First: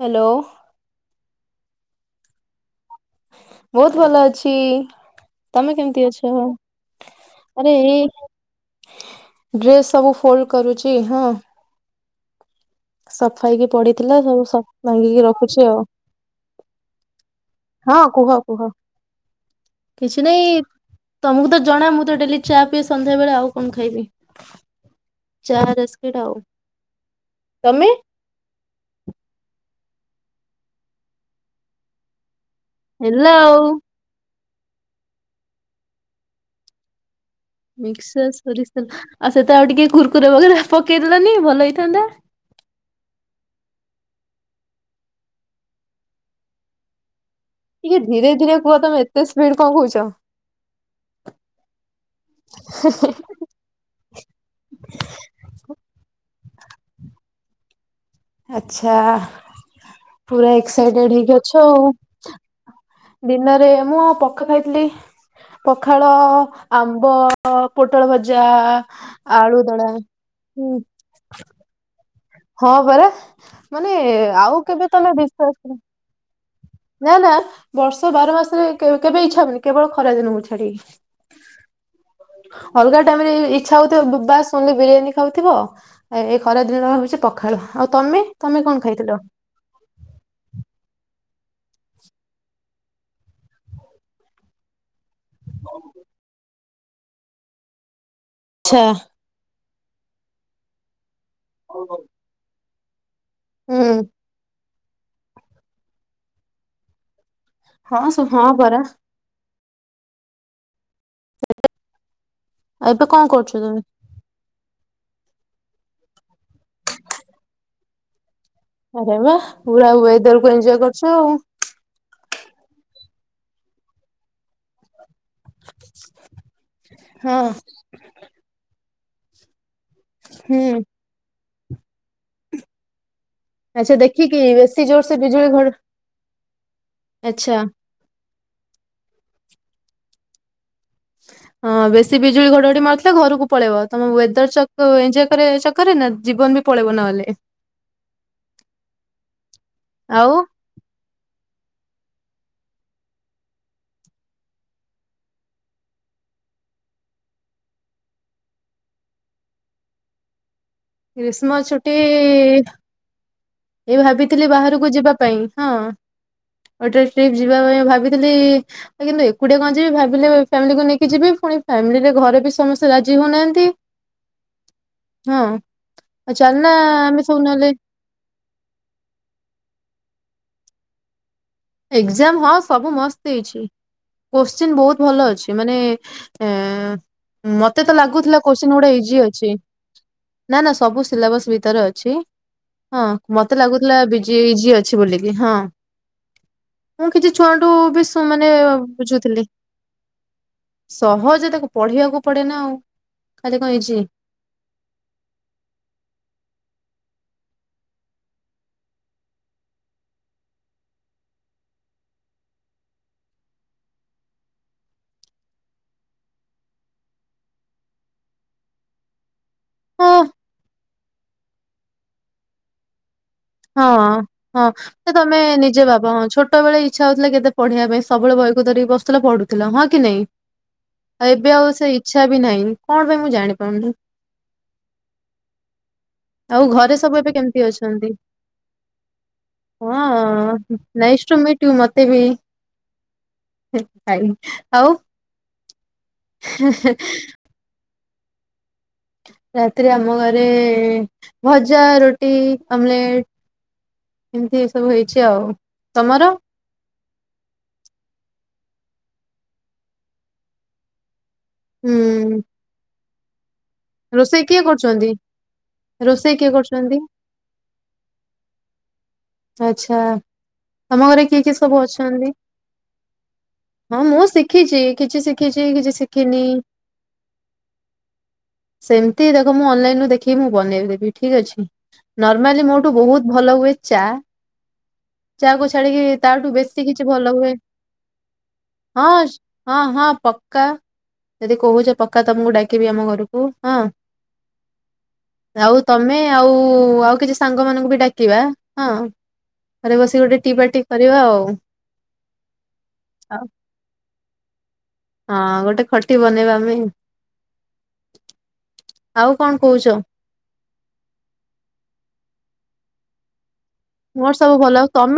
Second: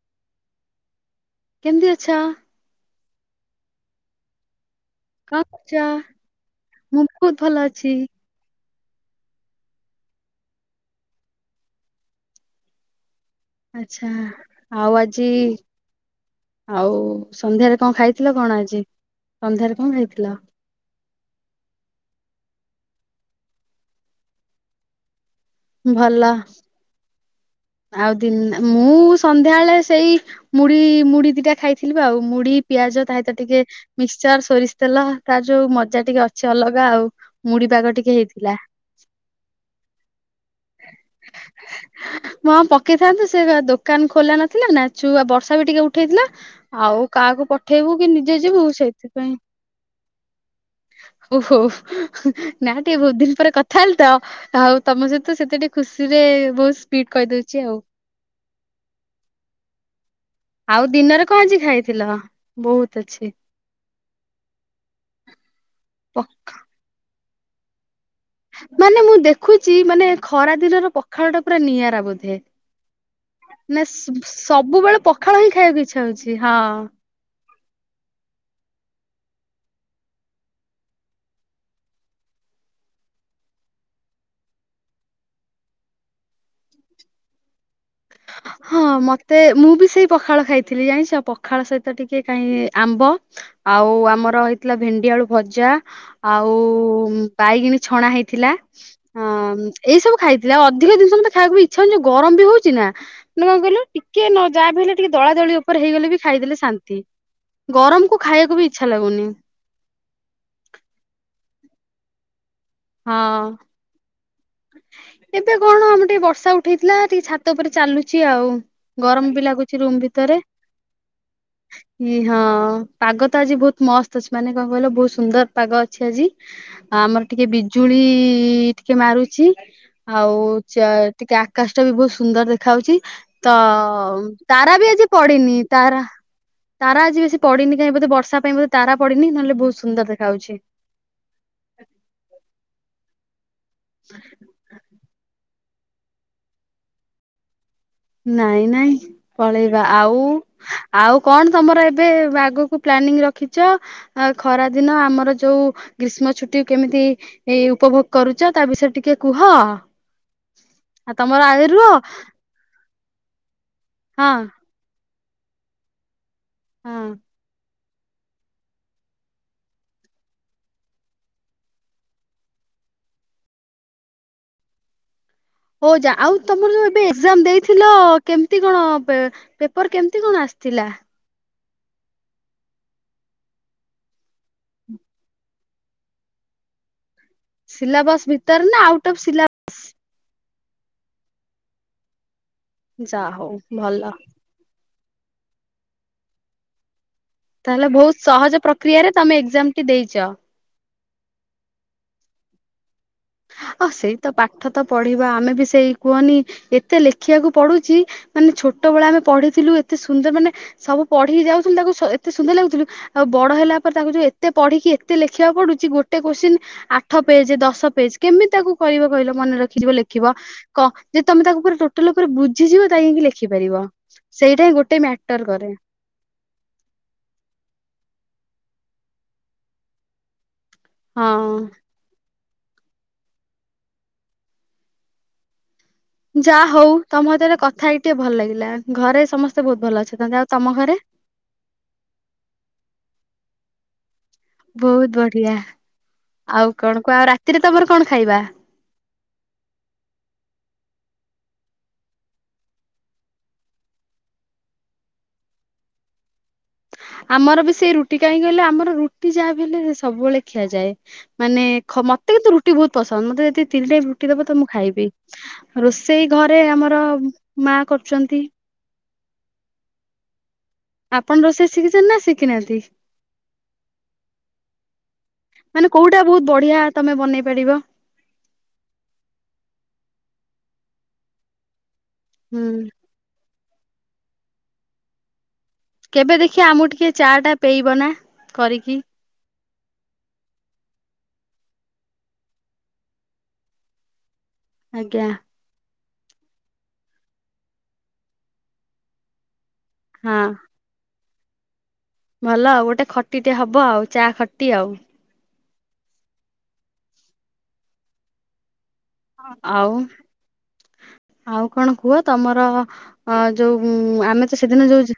Hello କେମତି ଅଛ? ବହୁତ ଭଲ ଅଛି କଣ କରୁଛ? ତମେ କେମିତି ଅଛ ମୁଁ ବହୁତ ଭଲ ଆରେ ଅଛି। ଏ ଡ୍ରେସ୍ ସବୁ ଫୋଲ୍ଡ କରୁଚି ହଁ। ସଫା ହେଇକି ଆଚ୍ଛା ପଡିଥିଲା ସବୁ ସ ଆଉ ଆଜି ଭାଙ୍ଗିକି ରଖୁଛି ଆଉ ଆଉ ସନ୍ଧ୍ୟାରେ କଣ ହଁ କୁହ ଖାଇଥିଲ କଣ କୁହ ଆଜି ସନ୍ଧ୍ୟାରେ କଣ କିଛି ଖାଇଥିଲ? ନାଇଁ ତମକୁ ତ ଜଣା ମୁଁ ତ ଡେଲି ଚା ପିଏ ସନ୍ଧ୍ୟାବେେଳେ ଆଉ କଣ ଖାଇବି। ଚା ବିସ୍କିଟ ଆଉ ତମେ ଦିନ୍ ମୁଁ ସନ୍ଧ୍ୟାବେଳେ ସେଇ ମୁଢି ମୁଢି ଦିଟା ଖାଇଥିଲି ବି ଆଉ ମୁଢ଼ି ପିଆଜ ତା ହେଲା ସହିତ ଆଉ ଟିକେ ମିକ୍ସଚର ସୋରିଷ ତେଲ ତାର ଯୋଉ ମଜା ଟିକେ ଅଛି ଅଲଗା ଆଉ ମୁଢି ପାଗ ଟିକେ ମିକ୍ସଚର ହେଇଥିଲା ସୋରିଷ ତେଲ ଆଉ ସହିତ ଆଉ ଟିକେ କୁର୍କୁରା ବଗେରା ପକେଇଦେଲନି ଭଲ ହେଇଥାନ୍ତା। ହଁ ପକେଇଥାନ୍ତୁ ସେ ଦୋକାନ ଖୋଲା ନଥିଲା ନା ଛୁଆ ବର୍ଷା ବି ଟିକେ ଉଠେଇଥିଲା। ଆଉ କାହାକୁ ପଠେଇବୁ ଟିକେ କି ଧୀରେ ନିଜେ ଧୀରେ ଯିବୁ କୁହ ତମେ ଏତେ ସେଇଥିପାଇଁ ସ୍ପିଡ କଣ କହୁଛ ଓହୋ ନା ଟିକେ ବହୁତ ଦିନ ପରେ କଥା ହେଲି ତ ଆଉ ତମ ସହିତ ସେତେ ଟିକେ ଖୁସିରେ ବହୁତ ସ୍ପିଡ କହିଦେଉଛି ଆଉ ଆଚ୍ଛା ପୁରା ଆଉ ଏକ୍ସାଇଟେଡ ଦିନରେ ହେଇକି କଣ ଆଜି ଅଛ ଆଉ ଖାଇଥିଲ? ବହୁତ ଅଛି ଦିନରେ ମୁଁ ଆଉ ପକ୍ ଖାଇଥିଲି ପଖାଳ ଆମ୍ବ ଅ ପୋଟଳ ଭଜା ମାନେ ମୁଁ ଦେଖୁଛି ଆଳୁଦଳା ମାନେ ଖରା ହୁଁ‌ ଦିନର ପଖାଳ ଟା ପୁରା ନିଆରା ବୋଧେ ପରା ନା ମାନେ ସେ ଆଉ କେବେ ସବୁବେଳେ ତମେ ପଖାଳ ହିଁ ବିଶ୍ୱାସ କର ଖାଇବାକୁ ଇ ଇଛା ହଉଛି ହଁ ନା ନା ବର୍ଷକ ବାର ମାସରେ କେବେ କେବେ ଇଚ୍ଛା ହବନି କେବଳ ଖରା ଦିନ କୁ ଛାଡିକି ଅଲଗା ଟାଇମ ରେ ଇ ଇଛା ହଉଥିବ ବାସ ଓନ୍ଲୀ ବିରିୟାନୀ ଖାଉଥିବ। ଏ ଏଇ ଖରାଦିନ ହଉଛି ପଖାଳ ଆଉ ତମେ ତମେ କଣ ହଁ ଖାଇଥିଲ? ମତେ ମୁଁ ବି ସେଇ ପଖାଳ ଖାଇଥିଲି ଜାଣିଛ ପଖାଳ ସହିତ ଟିକେ କାଇଁ ଆମ୍ବ ଆଉ ଆମର ହେଇଥିଲା ଭେଣ୍ଡି ଆଳୁ ଭଜା ଆଉ ବାଇଗିଣ ଛଣା ହେଇ ଥିଲା ଆଛା ଅ ଏଇ ସବୁ ଖାଇଥିଲା ଆଉ ଅଧିକ ଜିନିଷ ମତେ ଖାଇବାକୁ ଇଚ୍ଛା ହଉନି ଯଉ ଗରମ ବି ହଉଛି ନା। ମାନେ କଣ କହିଲୁ ହୁଁ ଟିକେ ନ ଯାହା ବି ହେଲେ ଟିକେ ଦଳା ଦଳି ଉପରେ ହେଇଗଲେ ବି ଖାଇଦେଲେ ଶାନ୍ତି। ହଁ ଗରମ ସ କୁ ହଁ ଖାଇବାକୁ ବି ପରା ଇଚ୍ଛା ଲାଗୁନି। ଆଉ ଏବେ ହଁ କଣ କରୁଛ ତମେ ଏବେ କଣ ଆମର ଟିକେ ବର୍ଷା ଉଠେଇଥିଲା ଟିକେ ଛାତ ଉପରେ ଚାଲୁଚି ଆଉ ଆରେ ଗରମ ବା ବି ଲାଗୁଚି ପୁରା ରୁମ ୱେଦର ଭିତରେ କୁ ଏଞ୍ଜୟ କରୁଛ ଆଉ ହି ହଁ ପାଗ ତ ଆଜି ବହୁତ ମସ୍ତ ଅଛି ମାନେ କଣ କହିଲ ବହୁତ ସୁନ୍ଦର ପାଗ ଅଛି ଆଜି ଆମର ହଁ ଟିକେ ବିଜୁଳି ଟିକେ ମାରୁଚି। ଆଉ ହୁଁ ଚା ଟିକେ ଆକାଶ ଟା ବି ବହୁତ ସୁନ୍ଦର ଦେଖା ହଉଛି। ତ ଆଚ୍ଛା ଦେଖିକି ତାରା ବେଶୀ ବି ଜୋର ଆଜି ସେ ବିଜୁଳି ପଡିନି ଘଡ ତାରା ତାରା ଆଜି ବେଶୀ ଆଚ୍ଛା ପଡିନି ନାଇଁ ବୋଧେ ବର୍ଷା ପାଇଁ ବୋଧେ ତାରା ପଡିନି ନହେଲେ ବହୁତ ସୁନ୍ଦର ଦେଖାଯାଉଛି। ହଁ ବେଶୀ ବିଜୁଳି ଘଡଘଡି ମାରୁଥିଲେ ଘରକୁ ପଳେଇବ ତମ ୱେଦର ଚ ଏନଜୟ କରେଇବା ଚକରରେ ନା ଜୀବନ ବି ପଳେଇବ ନହେଲେ। ନାଇଁ ନାଇଁ ପଳେଇବା ଆଉ ଆଉ କଣ ତମର ଏବେ ଆଗକୁ ପ୍ଲାନିଂ ରଖିଛ ଆ ଖରା ଦିନ ଆମର ଯୋଉ ଗ୍ରୀଷ୍ମ ଛୁଟି କେମିତି ଏଇ ଉପଭୋଗ କରୁଛ ତା ବିଷୟରେ ଟିକେ କୁହ ଆଉ ତମର ଆଇଉ ରୁହ କିଏ ଏ ହଁ ଭାବିଥିଲି ବାହାରକୁ ଯିବା ପାଇଁ ହଁ ଅଟ ହଁ ଟ୍ରିପ୍ ଯିବା ପାଇଁ ଭାବି ଥିଲି କିନ୍ତୁ ଏକୁଟିଆ କଣ ଯିବି ଭାବିଲି ଫ୍ୟାମିଲିକୁ ନେଇକି ଯିବି ପୁଣି ଫ୍ୟାମିଲିରେ ଘରେ ବି ସମସ୍ତେ ରାଜି ହଉନାହାନ୍ତି। ହ ହଁ। ହଉ ଯା ଆଉ ଚାଲନା ତମର ଯୋଉ ଏବେ ଆମେ ସବୁ ଏକ୍ସାମ ନହେଲେ ଦେଇଥିଲ କେମତି କଣ ପେ--ପେପର କେମତି କଣ ଆସିଥିଲା? ଏକ୍ସାମ୍ ହଁ ସବୁ ମସ୍ତ ହେଇଛି। କୋଶ୍ଚିନ୍ ବହୁତ ଭଲ ଅଛି। ମାନେ ଏ ମତେ ତ ସିଲାବସ୍ ଲାଗୁଥିଲା ଭିତରେ କୋଶ୍ଚିନ୍ ନା ଗୁଡା ଆଉଟ୍ ଅଫ୍ ଇଜି ସିଲା ଅଛି। ନା ନା ସବୁ ସିଲାବସ ଭିତରେ ଅଛି। ହଁ ଯା ହଉ ମତେ ଲାଗୁଥିଲା ଭଲ ବି ଇଜି ଇଜି ଅ ଅଛି ବୋଲିକି ହଁ। ମୁଁ କିଛି ଛୁଆଠୁ ତାହେଲେ ବି ବହୁତ ମାନେ ସହଜ ପ୍ରକ୍ରିୟାରେ ତମେ ବୁଝୁଥିଲି। ଏକ୍ଜାମ ଟି ଦେଇଚ। ସହଜ ତାକୁ ପଢ଼ିବାକୁ ପଡେ ନା ଆଉ। ଖାଲି କଣ ଆଉ ଇଜି ସେଇ ତ ପାଠ ତ ପଢ଼ିବା ଆମେ ବି ସେଇ କୁହନି ଏତେ ଲେଖିବାକୁ ପଡୁଛି ମାନେ ଛୋଟବେଳେ ଆମେ ପଢ଼ିଥିଲୁ ଏତେ ସୁନ୍ଦର ମାନେ ସବୁ ପଢ଼ିକି ଯାଉଥିଲୁ ତାକୁ ଏତେ ସୁନ୍ଦର ଲାଗୁଥିଲୁ ଆଉ ବଡ ହେଲା ପରେ ତାକୁ ଯୋଉ ଏତେ ପଢ଼ିକି ଏତେ ଲେଖିବାକୁ ପଡୁଛି ଗୋଟେ କୋଶ୍ଚିନ୍ ଆଠପେଜ, ଦଶପେଜ କେମିତି ତାକୁ କହିବ କହିଲ ମନେ ରଖିବ ହଁ ଲେଖିବ। କ ଯେ ତମେ ତାକୁ ପୁରା ଟୋଟାଲ ଉପରେ ବୁଝିଯିବ ଯାଇକି ଲେ ଲେଖିପାରିବ ହଁ ସେଇଟା ହଁ। ହିଁ ଗୋଟେ ସେ ତମେ ମ୍ୟାଟର କରେ। ନିଜେ ଭାବ ହଁ ଛୋଟ ବେଳେ ଇଚ୍ଛା ହଉଥିଲା କେତେ ପଢ଼ିବା ପାଇଁ ସବୁବେଳେ ବହିକୁ ଧରିକି ବୁସୁଥିଲ ପଢୁଥିଲ ହଁ କି ନାଇଁ? ଆଉ ହଁ ଏବେ ଆଉ ସେ ଇଚ୍ଛା ବି ନାହିଁ କଣ ପାଇଁ ମୁଁ ଜାଣିପାରୁନି। ଆଉ ଯାହା ହଉ ଘରେ ସବୁ ଏବେ ତମ ସହିତ କେମିତି କଥା ହେଇକି ଅଛନ୍ତି? ଟିକେ ଭଲ ଲାଗିଲା। ଘରେ ସମସ୍ତେ ବହୁତ ଭଲ ଅଛନ୍ତି ଆଉ ହଁ ତମ ଘରେ ନାଇସ୍ ଟୁ ମିଟ୍ ୟୁ ମତେ ବି। [unintelligible] ଆଉ ବହୁତ ବଢିଆ ଆଉ କଣ କୁହ? ଆଉ ରାତିରେ ତମର କଣ ଖାଇବା? ରାତିରେ ଆମ ଘରେ ଭଜା, ରୁଟି, ଅମଲେଟ। ଏମିତି ଏ ସବୁ ହେଇଛି ଆଉ। ତମର? ଆମର ବି ସେଇ ରୁଟି କାହିଁ କହିଲଲେ ଆମର ରୁଟି ଯାହାବି ହେଲେ ସବୁବେଳେ ଖିଆଯାଏ। ମାନେ ହୁଁ ଖ ମୋତେ କିନ୍ତୁ ରୁଟି ବହୁତ ପସନ୍ଦ ମୋତେ ଯଦି ତିନ ଟାଇମ ରୁଟି ରୋଷେଇ ଦବ ତ କିଏ ମୁଁ ଖାଇବି, କରୁଛନ୍ତି ରୋଷେଇ କିଏ ଘରେ କରୁଛନ୍ତି? ଆମର ମା କରୁଛନ୍ତି। ଆଚ୍ଛା। ତମ ଘରେ ଆପଣ କିଏ କିଏ ରୋଷେଇ ସବୁ ଶିଖିଛନ୍ତି ନା ଅଛନ୍ତି? ଶିଖିନାହାନ୍ତି? ହଁ ମୁଁ ଶିଖିଛି କିଛି ଶିଖିଛି ମାନେ କିଛି କୋଉଟା ବହୁତ ଶିଖିନି। ବଢିଆ ତମେ ବନେଇ ପାରିବ ସେମିତି ଦେଖ ମୁଁ ଅନଲାଇନ ରୁ ଦେଖିକି ମୁଁ ବନେଇ ଦେବି ଠିକ୍ ଅଛି। ହୁଁ। ନର୍ମାଲି ମୋ ଠୁ ବହୁତ ଭଲ ହୁଏ ଚା। ଚାହାକୁ ଛାଡିକି କେବେ ତାଠୁ ଦେଖିବା ଆମକୁ ବେଶୀ କିଛି ଟିକେ ଚା ଭଲ ଟା ହୁଏ। ପେଇବ ନା କରିକି ହଁ ହଁ, ହଁ ପକ୍କା। ଯଦି କହୁଛ ପକ୍କା ତମକୁ ଡାକିବି ଆମ ଘରକୁ ହଁ। ଆଜ୍ଞା। ଆଉ ତମେ ଆଉ ଆଉ କିଛି ସାଙ୍ଗ ମାନଙ୍କୁ ବି ଡାକିବା ହଁ। ଘରେ ବସିକି ଗୋଟେ ହଁ। ଟି ପାର୍ଟି କରିବା ଆଉ। ଭଲ ଆଉ ଗୋଟେ ଖଟି ଆଉ ଟେ ହବ ଆଉ ଚା ଖଟି ଆଉ। ହଁ ଗୋଟେ ଖଟି ବନେଇବା ଆମେ। ଆଉ କଣ କହୁଛ? ଆଉ, ଆଉ କଣ କୁହ ତମର ହଁ ଯୋଉ ଆମେ ତ ସେଦିନ ଯୋଉ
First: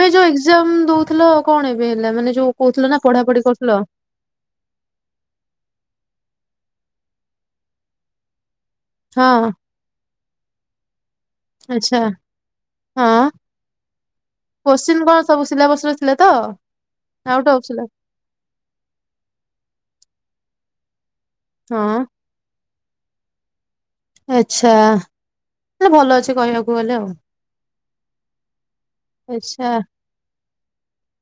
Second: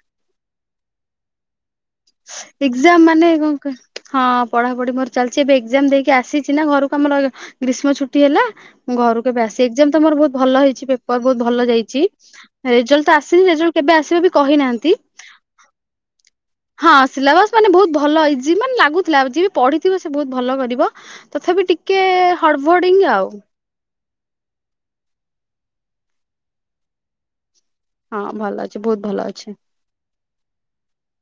ଏକ୍ସମ୍ ଦଉଥିଲ କଣ ଏବେ ହେଲା ମାନେ ଯୋଉ କହୁଥିଲ ଏକ୍ଜାମ ନା ମାନେ ପଢ଼ାପଢ଼ି କଣ କ କରୁଥିଲ? ହଁ ପଢ଼ାପଢ଼ି ମୋର ଚାଲିଛି ଏବେ ଏକ୍ଜାମ ଦେଇକି ଆସିଛି ନା ଘରକୁ ଆମର ଗ୍ରୀଷ୍ମ ଛୁଟି ହେଲା। ମୁଁ ହଁ ଘରୁକୁ ଏବେ ଆସି ଏକ୍ସାମ୍ ତ ମୋର ବହୁତ ଭଲ ହେଇଛି। ମୋର ବହୁତ ଭଲ ଆଚ୍ଛା ଯାଇଛି। ରେଜଲ୍ଟ ତ ହଁ ଆସିନି ରେଜଲ୍ଟ କେବେ ଆସିବ ବି କହିନାହାନ୍ତି। କୋଶ୍ଚିନ୍ କଣ ସବୁ ସିଲାବସରେ ଥିଲେ ତ? ହଁ ଆଉଟ୍ ସିଲାବସ ଅଫ୍ ମାନେ ସିଲା ବହୁତ ଭଲ ହେଇଛି, ମାନେ ଲାଗୁଥିଲା ଯିଏ ବି ପଢିଥିବ ସେ ବହୁତ ଭଲ କରିବ। ତଥାପି ଟିକେ ହଁ ହଡ଼ଭଡିଙ୍ଗ ଆଉ। ଆଛା ହେଲେ ଭଲ ଅଛି କହିବାକୁ ଗଲେ ଆଉ। ହଁ ଭଲ ଅଛି, ବହୁତ ଭଲ ଅଛି। ଆଚ୍ଛା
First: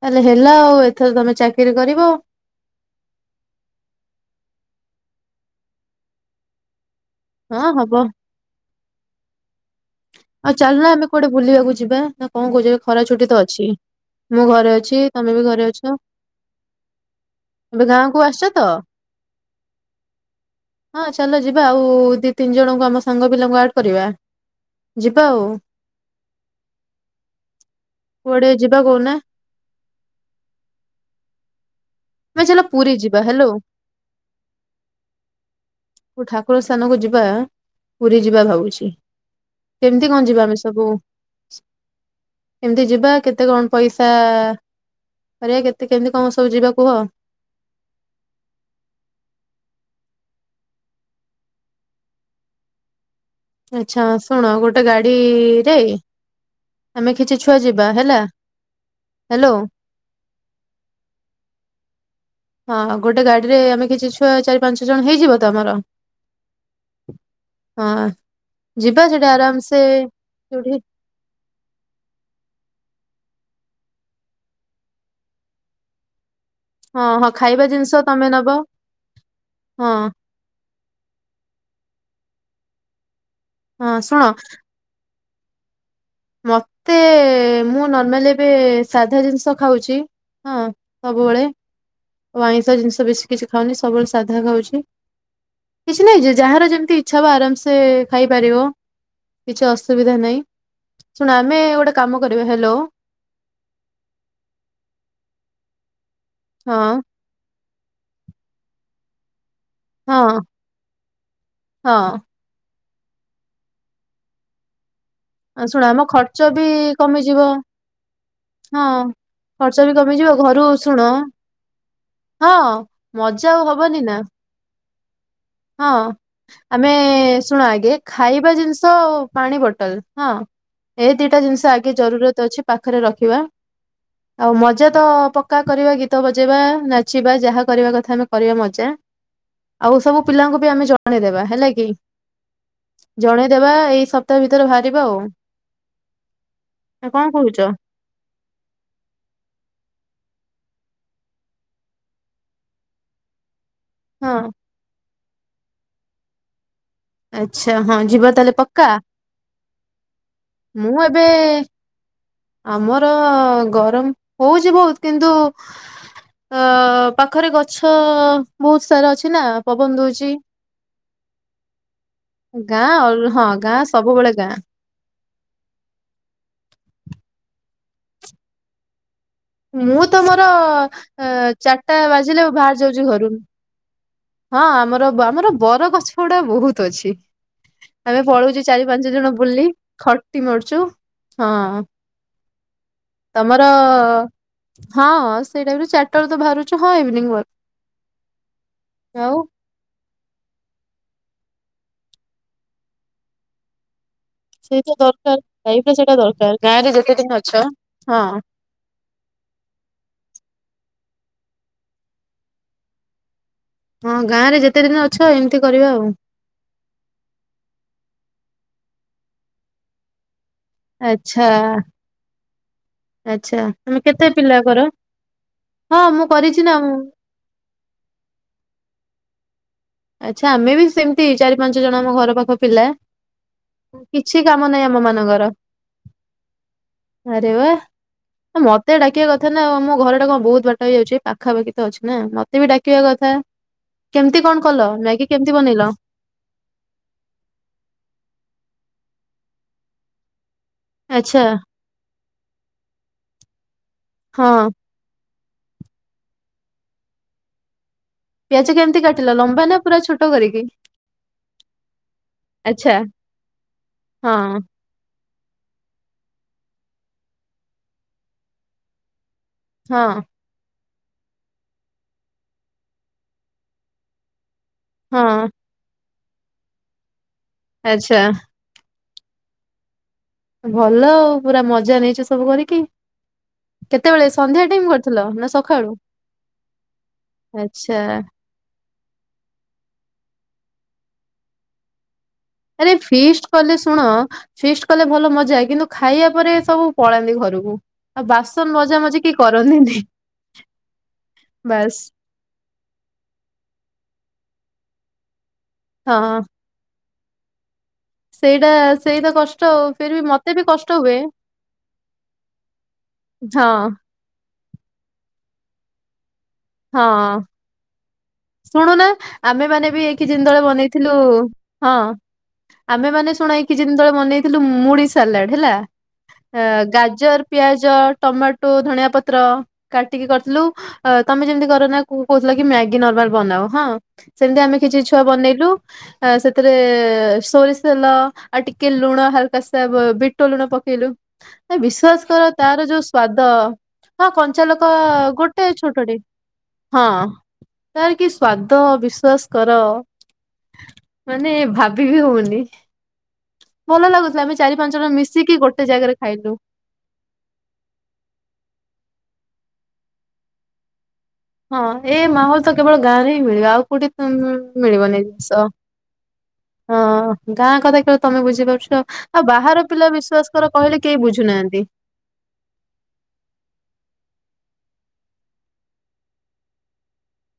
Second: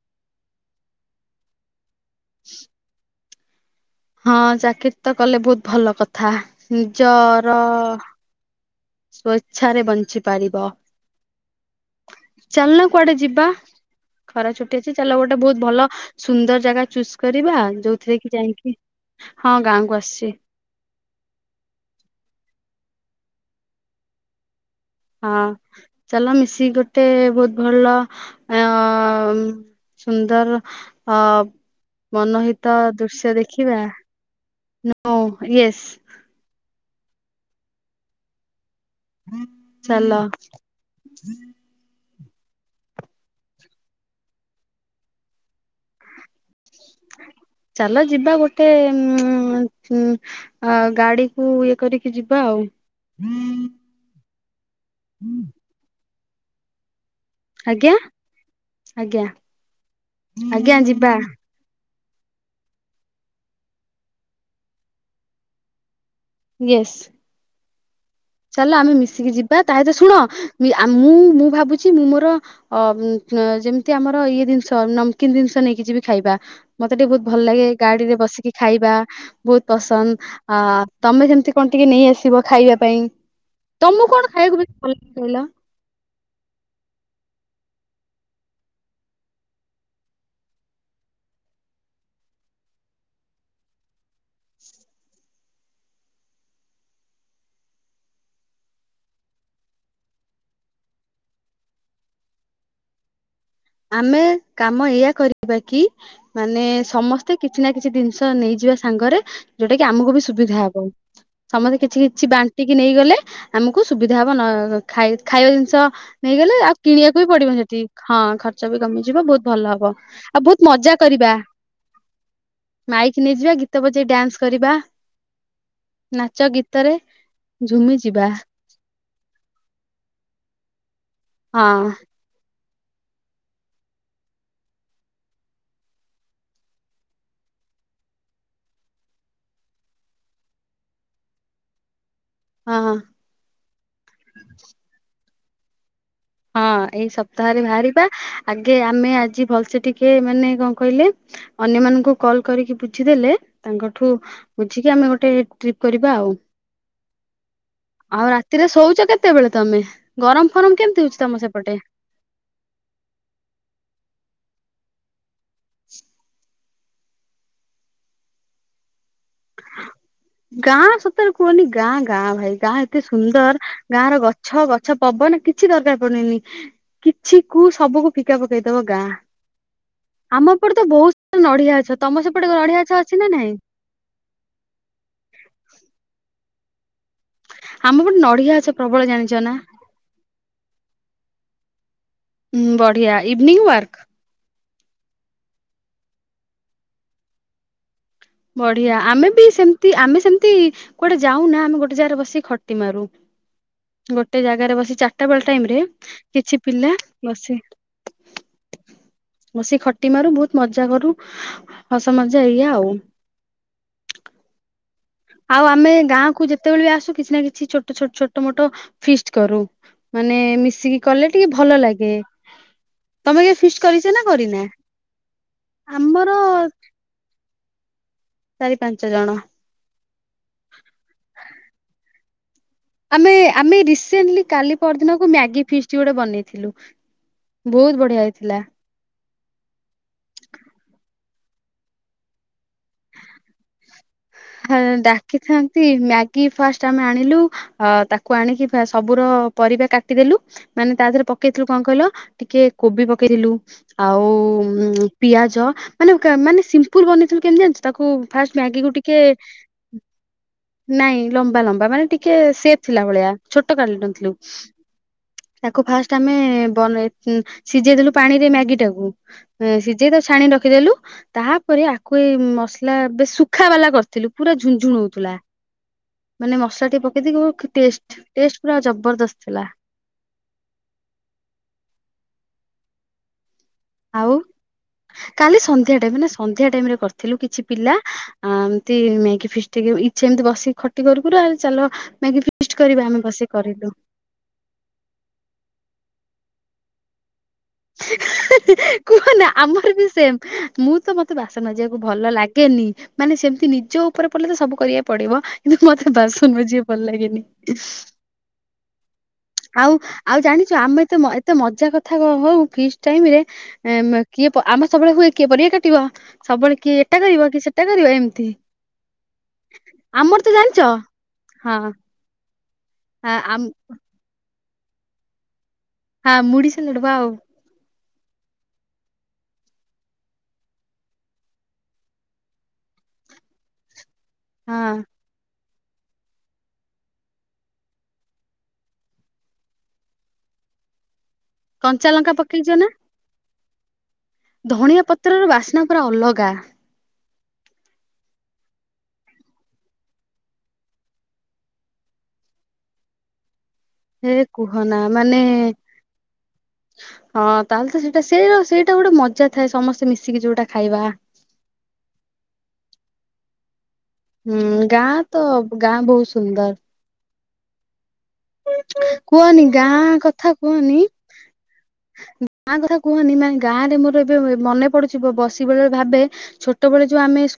ତାହେଲେ ହେଲା ଆଉ ଏଥର ତମେ ଚାକିରି କରିବ। [inaudible] ହଁ ଚାକିରି ତ କଲେ ବହୁତ ଭଲ କଥା, ନିଜର ହଁ ହବ [unintelligible] ଇଚ୍ଛାରେ ବଞ୍ଚି ଆଉ ପାରିବ, ଚାଲୁନ ଆମେ କୁଆଡେ ବୁଲିବାକୁ ଯିବା ନା କଣ କହୁଛ ଚାଲୁନ ଖରା କୁଆଡେ ଛୁଟି ତ ଯିବା? ଅଛି। ମୁଁ ଖରା ଘରେ ଛୁଟି ଅଛି ଚାଲ ତମେ ଗୋଟେ ବି ବହୁତ ଘରେ ଅଛ ଭଲ ସୁନ୍ଦର ଜାଗା ଚୁଜ କରିବା, ଏବେ ଯୋଉଥିରେ ଗାଁକୁ କି ଆସିଛ ତ? ଯାଇକି ହଁ ଗାଁକୁ ଆସିଛି। ହଁ ଚାଲ ଯିବା ଆଉ ଦି ତିନି ଜଣଙ୍କୁ ଆମ ସାଙ୍ଗ ପିଲାଙ୍କୁ ଆଡ କରିବା। ଯିବା ଆଉ। ହଁ ଚାଲ ମିଶିକି ଗୋଟେ ବହୁତ ଭଲ କୁଆଡେ ଯିବା କହୁନା ଆଁ ସୁନ୍ଦର ଆଁ ଆମେ ଚାଲ ମନୋହିତ ପୁରୀ ଯିବା ଦୃଶ୍ୟ ହେଲୋ ଦେଖିବା, ନୋ ୟେସ କଉ ଠାକୁର ସ୍ଥାନକୁ ଯିବା ପୁରୀ ଯିବା ଭାବୁଛି। କେମିତି ଚାଲ କଣ ଯିବା ଆମେ ସବୁ? କେମିତି ଯିବା, କେତେ କଣ ପଇସା କରିବା କେତେ କେମିତି କଣ ସବୁ ଯିବା କୁହ? ଚାଲ ଯିବା ଗୋଟେ ଉ [unintelligible] ଆ ଗାଡିକୁୁ ଇଏ କରିକି ଯିବା ଆଉ। ଆଛା ଶୁଣ ଗୋଟେ ଗାଡିରେ ଆମେ କିଛି ଛୁଆ ଯିବା ଆଜ୍ଞା ହେଲା, ଆଜ୍ଞା ହ୍ୟାଲୋ। ଆଜ୍ଞା ଯିବା। ହଁ ଗୋଟେ ଗାଡିରେ ଆମେ କିଛି ଛୁଆ ଚାରି ପାଞ୍ଚ ଜଣ ହେଇଯିବ ତ ଆମର। ଇଏସ୍। ହଁ। ଚାଲ ଆମେ ଯିବା ସେଠି ମିଶିକି ଯିବା ଆରାମସେ ତାହେଲେ ଶୁଣ ଯୋଉଠି ମୁଁ, ମୁଁ ଭାବୁଛି ଅଛି ମୁଁ ମୋର ଯେମିତି ଆମର ଇଏ ଜିନିଷ ନମକିନ ଜିନିଷ ନେଇକି ଜିବି ଖାଇବା। ମତେ ହଁ ଟିକେ ହଁ ବହୁତ ଭଲ ଖାଇବା ଲାଗେ ଜିନିଷ ଗାଡିରେ ତମେ ନବ ବସିକି ଖାଇବା ବହୁତ ହଁ ପସନ୍ଦ। ହ ତମେ ଯେମତି କଣ ଟିକେ ନେଇ ଆସିବ ଖାଇବା ପାଇଁ। ହଁ ତମକୁ ଶୁଣ କଣ ଖାଇବାକୁ ବେଶୀ ଭଲ ଲାଗେ କହିଲ? ମତେ ମୁଁ ନର୍ମାଲି ଏବେ ସାଧା ଜିନିଷ ଖାଉଛି। ହଁ ସବୁବେଳେ ଆଉ ଆଇଁଷ ଜିନିଷ ବେଶୀ କିଛି ଖାଉନି ସବୁବେଳେ ସାଧା ଖାଉଛି। କିଛି ନାହିଁ ଯେ ଯାହାର ଯେମିତି ଇଚ୍ଛା ହବ ଆରାମସେ ଖାଇପାରିବ। କିଛି ଅସୁବିଧା ନାହିଁ। ଶୁଣ ଆମେ ଗୋଟେ କାମ କରିବା, ହ୍ୟାଲୋ ଆମେ କାମ ଏଇଆ କରିବା କି ମାନେ ହଁ ସମସ୍ତେ ସେଠି କିଛି ନା କିଛି ଜିନିଷ ନେଇଯିବା ସାଙ୍ଗରେ। ଯୋଉଟା କି ଆମକୁ ବି ହଁ ସୁବିଧା ହବ। ସମସ୍ତେ କିଛି ହଁ କିଛି ବାଣ୍ଟି ବାଣ୍ଟିକି ନେଇଗଲେ ଆମକୁ ସୁବିଧା ହବ ନ ଖାଇ ଖାଇବା ଆଉ ଜିନିଷ ଶୁଣ ଆମ ଖର୍ଚ୍ଚ ନେଇଗଲେ ବି ଆଉ କିଣିବାକୁ ବି କମିଯିବ ପଡିବନି ସେଠି, ହଁ ଖର୍ଚ୍ଚ ବି ହଁ କମିଯିବ ବହୁତ ଭଲ ହବ। ଖର୍ଚ୍ଚ ବି କମିଯିବ ଆଉ ବହୁତ ଘରୁ ମଜା ଶୁଣ କରିବା ହଁ ମାଇକି ମଜା ନେଇଯିବା ଆଉ ଗୀତ ହବନି ବଜେଇ ନା। ଡ୍ୟାନ୍ସ କରିବା ହଁ ନାଚ ଗୀତରେ ଆମେ ଶୁଣ ଆଗେ ଝୁମିଯିବା ଖାଇବା ଜିନିଷ, ପାଣି ବୋଟଲ ହଁ ଏଇ ଦିଟା ଜିନିଷ ହଁ ଆଗେ ଜରୁରତ ଅଛି। ପାଖରେ ରଖିବା। ଆଉ ମଜା ତ ପକ୍କା କରିବା ଗୀତ ବଜେଇବା, ନାଚିବା ଯାହା କରିବା କଥା ଆମେ କରିବା ମଜା। ଆଉ ସବୁ ପିଲାଙ୍କୁ ବି ଆମେ ଜଣେଇଦେବା ହେଲା କି? ହଁ। ଜଣେଇଦେବା ଏଇ ସପ୍ତାହ ଭିତରେ ବାହାରିବା ଆଉ। ହଁ ଏଇ ଆଉ କଣ କହୁଛ ସପ୍ତାହରେ ଭାରିବା ଆଗେ ଆମେ ଆଜି ଭଲସେ ଟିକେ ମାନେ କଣ କହିଲେ ଅନ୍ୟମାନଙ୍କୁ କଲ କରିକି ବୁଝିଦେଲେ ତାଙ୍କଠୁ ହଁ ବୁଝିକି ଆମେ ଗୋଟେ ଟ୍ରିପ୍ କରିବା ଆଉ। ଆଚ୍ଛା ହଁ ଆଉ ଯିବା ତାହେଲେ ରାତିରେ ପକ୍କା ଶୋଉଚ କେତେବେଳେ ତମେ, ଗରମ ଫରମ ମୁଁ କେମତି ହଉଚି ଏବେ ତମ ସେପଟେ? ଆମର ଗରମ ହଉଚି ବୋହୁତ୍ କିନ୍ତୁ ଅ ପାଖରେ ଗଛ ବହୁତ୍ ସାରା ଅଛି ନା ପବନ ଦଉଚି। ଗାଁ ସତରେ କୁହନି ଗାଁ ଗାଁ ଭାଇ। ଗାଁ ଏତେ ସୁନ୍ଦର ଗାଁ ର ଗଛ ଗ ଗଛ ପବନ କିଛି ଦରକାର ପଡୁନନି କିଛି କୁ ସବୁକୁ ଫିକା ପକେଇଦବ ଗାଁ। ମୁଁ ତ ମୋର ଆମ ଏପଟେ ତ ବହୁତ୍ ଅ ସାରା ନଡିଆ ଚାରିଟା ଗଛ। ତମ ବାଜିଲେ ସେପଟେ ବାହାରି ନଡିଆ ଗଛ ଯାଉଛି ଅଛି ଘରୁ। ନା ନାଇଁ? ହଁ ଆମର ଆମର ବର ଗଛ ଗୁଡା ବହୁତ୍ ଅଛି। ଆମ ପଟେ ଆମେ ନଡିଆ ପଳଉଚୁ ଗଛ ଚାରି ପ୍ରବଳ ପାଞ୍ଚ ଜଣ ଜାଣିଛ ନା? ବୁଲି ଖଟି ମାରୁଚୁ। ହଁ। ଉଁ ବଢିଆ। ଇଭିନିଂ ତମର ୱାର୍କ? ହଁ ସେଇ ଟାଇପ୍ ର ଚାରିଟାରୁ ତ ଭାରୁଚୁ ହଁ ଇଭିନିଂ ୱାର୍କ। ବଢିଆ, ଆମେ ଆଉ ବି ସେମତି ଆମେ ସେମତି କୁଆଡେ ଯାଉନା ଆମେ ଗୋଟେ ଜାଗାରେ ବସିକି ଖଟି ମାରୁ। ଗୋଟେ ଜାଗାରେ ସେଇଟା ବସି ଚାରିଟା ଦରକାର ବେଳ ଟାଇମ୍ ରେ ଲାଇଫରେ ସେଇଟା ଦରକାର କିଛି ପିଲା ଗାଁରେ ଯେତେ ଦିନ ଅଛ ବସି ହଁ ବସି ଖଟି ମାରୁ, ବହୁତ୍ ମଜା କରୁ, ହସ ମଜା ଏଇଆ ଆଉ। ହଁ ଗାଁ ରେ ଯେତେ ଦିନ ଅ ଆଉ ଆମେ ଗାଁକୁ ଯେ ଯେତେବେଳେ ବି ଆସୁ କିଛି ନା କିଛି ଛୋଟ ଛୋଟ ଛୋଟ ମୋଟ ଫିଷ୍ଟ କରୁ ମାନେ ମିଶିକି କଲେ ଆଚ୍ଛା ଟିକେ ଭଲ ଲାଗେ। ତମେ କେବେ ଆଚ୍ଛା ଫିଷ୍ଟ ତମେ କରିଚ ନା କେତେ ପିଲା କରିନା? କର? ହଁ ମୁଁ ଆମର କରିଛି ନା ମୁଁ ଚାରି ପାଞ୍ଚ ଜଣ। ଆଚ୍ଛା, ଆମେ ବି ସେମିତି ଚାରି ପାଞ୍ଚ ଜଣ ଆମ ଘର ପାଖ ପିଲା ଆମେ ଆମେ ରିସେଣ୍ଟଲି କିଛି କାମ କାଲି ନାହିଁ ଆମ ପରଦିନକୁ ମାନଙ୍କର। ମ୍ୟାଗି ଫିଷ୍ଟ୍ ଗୋଟେ ବନେଇଥିଲୁ। ଆରେ ବା ବହୁତ୍ ବଢିଆ ହେଇଥିଲା। ମତେ ଡାକିଆ କଥା ନା ଆଉ। ମୋ ଘର ଟା କଣ ବହୁତ୍ ବାଟ ହେଇଯାଉଚି ଏଇ ପାଖାପାଖି ତ ଅଛି ନା ମତେ ବି ଡାକିଆ କଥା। କେମତି କଣ? ଖା କଲ ମ୍ୟାଗି କେମିତି ଡାକିଥାନ୍ତି ବନେଇଲ ମ୍ୟାଗ କି ଫାଷ୍ଟ୍ ଆମେ ଆଣିଲୁ। ଅ ତାକୁ ଆଣିକି ସବୁର ପରିବା କାଟିଦେଲୁ। ମାନେ ତା ଦେହେରେ ଆଚ୍ଛା ପକେଇଥିଲୁ କଣ କହିଲ? ଟିକେ କୋବି ପକେଇଥିଲୁ ଆଉ ହଁ। ଉଁ ପିଆଜ ମାନେ ମାନେ ସିମ୍ପୁଲ ବନେଇଥିଲୁ କେମିତି ଜାଣିଚ? ତାକୁ ଫାଷ୍ଟ୍ ମ୍ୟାଗି କୁ ଟି ଥିଲା ଲମ୍ବା ନା ପୁରା ଛୋଟ। କରିକି। ନାଇଁ, ଲମ୍ବା ଲମ୍ବା ମାନେ ଟିକେ ସେପ୍ ଆଚ୍ଛା ଥିଲା ଭଳିଆ ଛୋଟ କାଟି ନ ଥିଲୁ। ହଁ ତାକୁ ଫାଷ୍ଟ୍ ଆମେ ବନ୍ ସିଝେଇ ଦେଲୁ ପାଣିରେ ମ୍ୟାଗି ଟାକୁ। ହଁ ସିଝେଇ ତାକୁ ଛାଣି ରଖିଦେଲୁ। ତାପରେ ଆକୁ ଏଇ ମସଲା ଏବେ ଶୁଖା ବାଲା କରିଥିଲୁ। ପୁରା ଝୁଣ ଝୁଣ ହଉଥିଲା। ହଁ। ମାନେ ମସଲା ଟିକେ ପକେଇ ଦେଇକି ଓଃ କି ଆଚ୍ଛା ଟେଷ୍ଟ ଟେଷ୍ଟ ପୁରା ଜବରଦସ୍ତ ଥିଲା। ଭଲ ଆଉ ପୁରା ମଜା ନେଇଛ ସବୁ କରିକି। କେତେବେଳେ ଆଉ ସନ୍ଧ୍ୟା ଟାଇମ କରିଥିଲ ନା କାଲି ସକାଳୁ ସନ୍ଧ୍ୟା ଟାଇମ୍ ସନ୍ଧ୍ୟା ଟାଇମ୍ ରେ କରିଥିଲୁ କିଛି ପିଲା। ଆଚ୍ଛା। ଆ ଏମତି ମ୍ୟାଗି ଫିଷ୍ଟ୍ ଟିକେ ଇଛା ଏମତି ବସିକ ଖଟି କରୁ କରୁ ଆ ଚାଲ ମ୍ୟାଗି ଫି ଆରେ ଫିଷ୍ଟ କଲେ ଶୁଣ। ଫିଷ୍ଟ କଲେ ଭଲ ମଜା କିନ୍ତୁ ଖାଇବା ପରେ ସବୁ ପଳାନ୍ତି ଘରକୁ। ଆଉ ବାସନ ମଜା ମଜି କି କୁହନା ଆମର କରନ୍ତିନି ବି ସେମ ମୁଁ ତ ମତେ ବାସନ ମାଜିବାକୁ ବାସ୍ ଭଲ ଲାଗେ ନି ମାନେ ସେମିତି ନିଜ ଉପରେ ପଡ଼ିଲେ ତ ସବୁ କରିବାକୁ ପଡିବ କିନ୍ତୁ ମତେ ହଁ। ବାସନ ମାଜିବା ଭଲ ଲାଗେନି। ସେଇଟା ସେଇତ କଷ୍ଟ ଆଉ ଫିର ବି ଆଉ ମତେ ବି ଜାଣିଛ କଷ୍ଟ ଆମେ ହୁଏ ଏତ ଏତେ ମଜା କଥା ହଉ। କିସ୍ ଟାଇମ୍ ରେ ହଁ କିଏ ଆମେ ସବୁବେଳେ ହୁଏ କିଏ ପରିବା କାଟିବ ସବୁବେଳେ କିଏ ହଁ ଏଟା କରିବ କିଏ ସେଟା କରିବ ଏମିତି ଶୁଣୁ ନା ଆମ୍ଭେମାନେ ବି ଏ କିଛି ଆମର ଦିନ ତ ତଳେ ଜାଣିଛ ବନେଇଥିଲୁ ହଁ। ଆମ୍ଭେମାନେ ଆ- ଶୁଣ ଏଇ ଆମ୍- କିଛି ଦିନ ତଳେ ବନେଇଥିଲୁ ମୁଢି ସାଲାଡ ହେଲା ହଁ ମୁଢି ସାଲଡ ୱାଓ ଗାଜର ପିଆଜ ଟମାଟୋ ଧଣିଆ ପତ୍ର କାଟିକି କରିଥିଲୁ ଅ ତମେ ଯେମିତି କର ନା କହୁଥିଲ କି ମ୍ୟାଗି ନର୍ମାଲ ବନାଅ ହଁ ସେମିତି ଆମେ ହଁ କିଛି ଛୁଆ ବନେଇଲୁ। ଆ ସେଥିରେ ସୋରିଷ ତେଲ ଆ ଟିକେ ଲୁଣ ହାଲକାଶା ବିଟ ଲୁଣ ପକେଇଲୁ। କଞ୍ଚା ବିଶ୍ଵାସ ଲଙ୍କା କର ପକେଇଛ ତାର ନା ଯୋଉ ସ୍ଵାଦ ହଁ କଞ୍ଚା ଲୋକ ଧଣିଆ ପତ୍ରର ଗୋଟେ ବାସ୍ନା ଛୋଟଟେ। [unintelligible] ହଁ ତାର କି ସ୍ଵାଦ ବିଶ୍ଵାସ କର। ମାନେ ଭାବିିବି ହଉନି। ଭଲ ହେ ଲାଗୁଥିଲା ଆମେ ଚାରି ପାଞ୍ଚ କୁହନା ଜଣ ମାନେ ମିଶିକି ଗୋଟେ ଜାଗାରେ ଖାଇଲୁ। ହଁ ତାହେଲେ ତ ସେଇଟା ସେଇ ସେଇଟା ଗୋଟେ ମଜା ଥାଏ ସମସ୍ତେ ମିଶିକି ଯୋଉଟା ଖାଇବା। ହଁ ଏ ମାହଲ ତ କେବଳ ଗାଁରେ ମିଳିବ ଆଉ କୋଉଠି ତୁମ ହୁଁ ମିଳିବନି ଗାଁ ତ ଜିନିଷ। ଗାଁ ବହୁତ ସୁନ୍ଦର। ହଁ ଗାଁ କଥା କେ ତମେ ବୁଝିପାରୁଛ ଆଉ କୁହନି ବାହାର ପିଲା ଗାଁ କଥା ବିଶ୍ୱାସ କର କୁହନି କହିଲେ କେହି ବୁଝୁନାହାନ୍ତି। ଗାଁ କଥା କୁହନି ମାନେ ଗାଁ ରେ ମୋର ଏବେ ମନେ ପଡୁଛି ବସି ବେଳେ ଭାବେ। ଛୋଟବେଳେ ଯୋଉ ଆମେ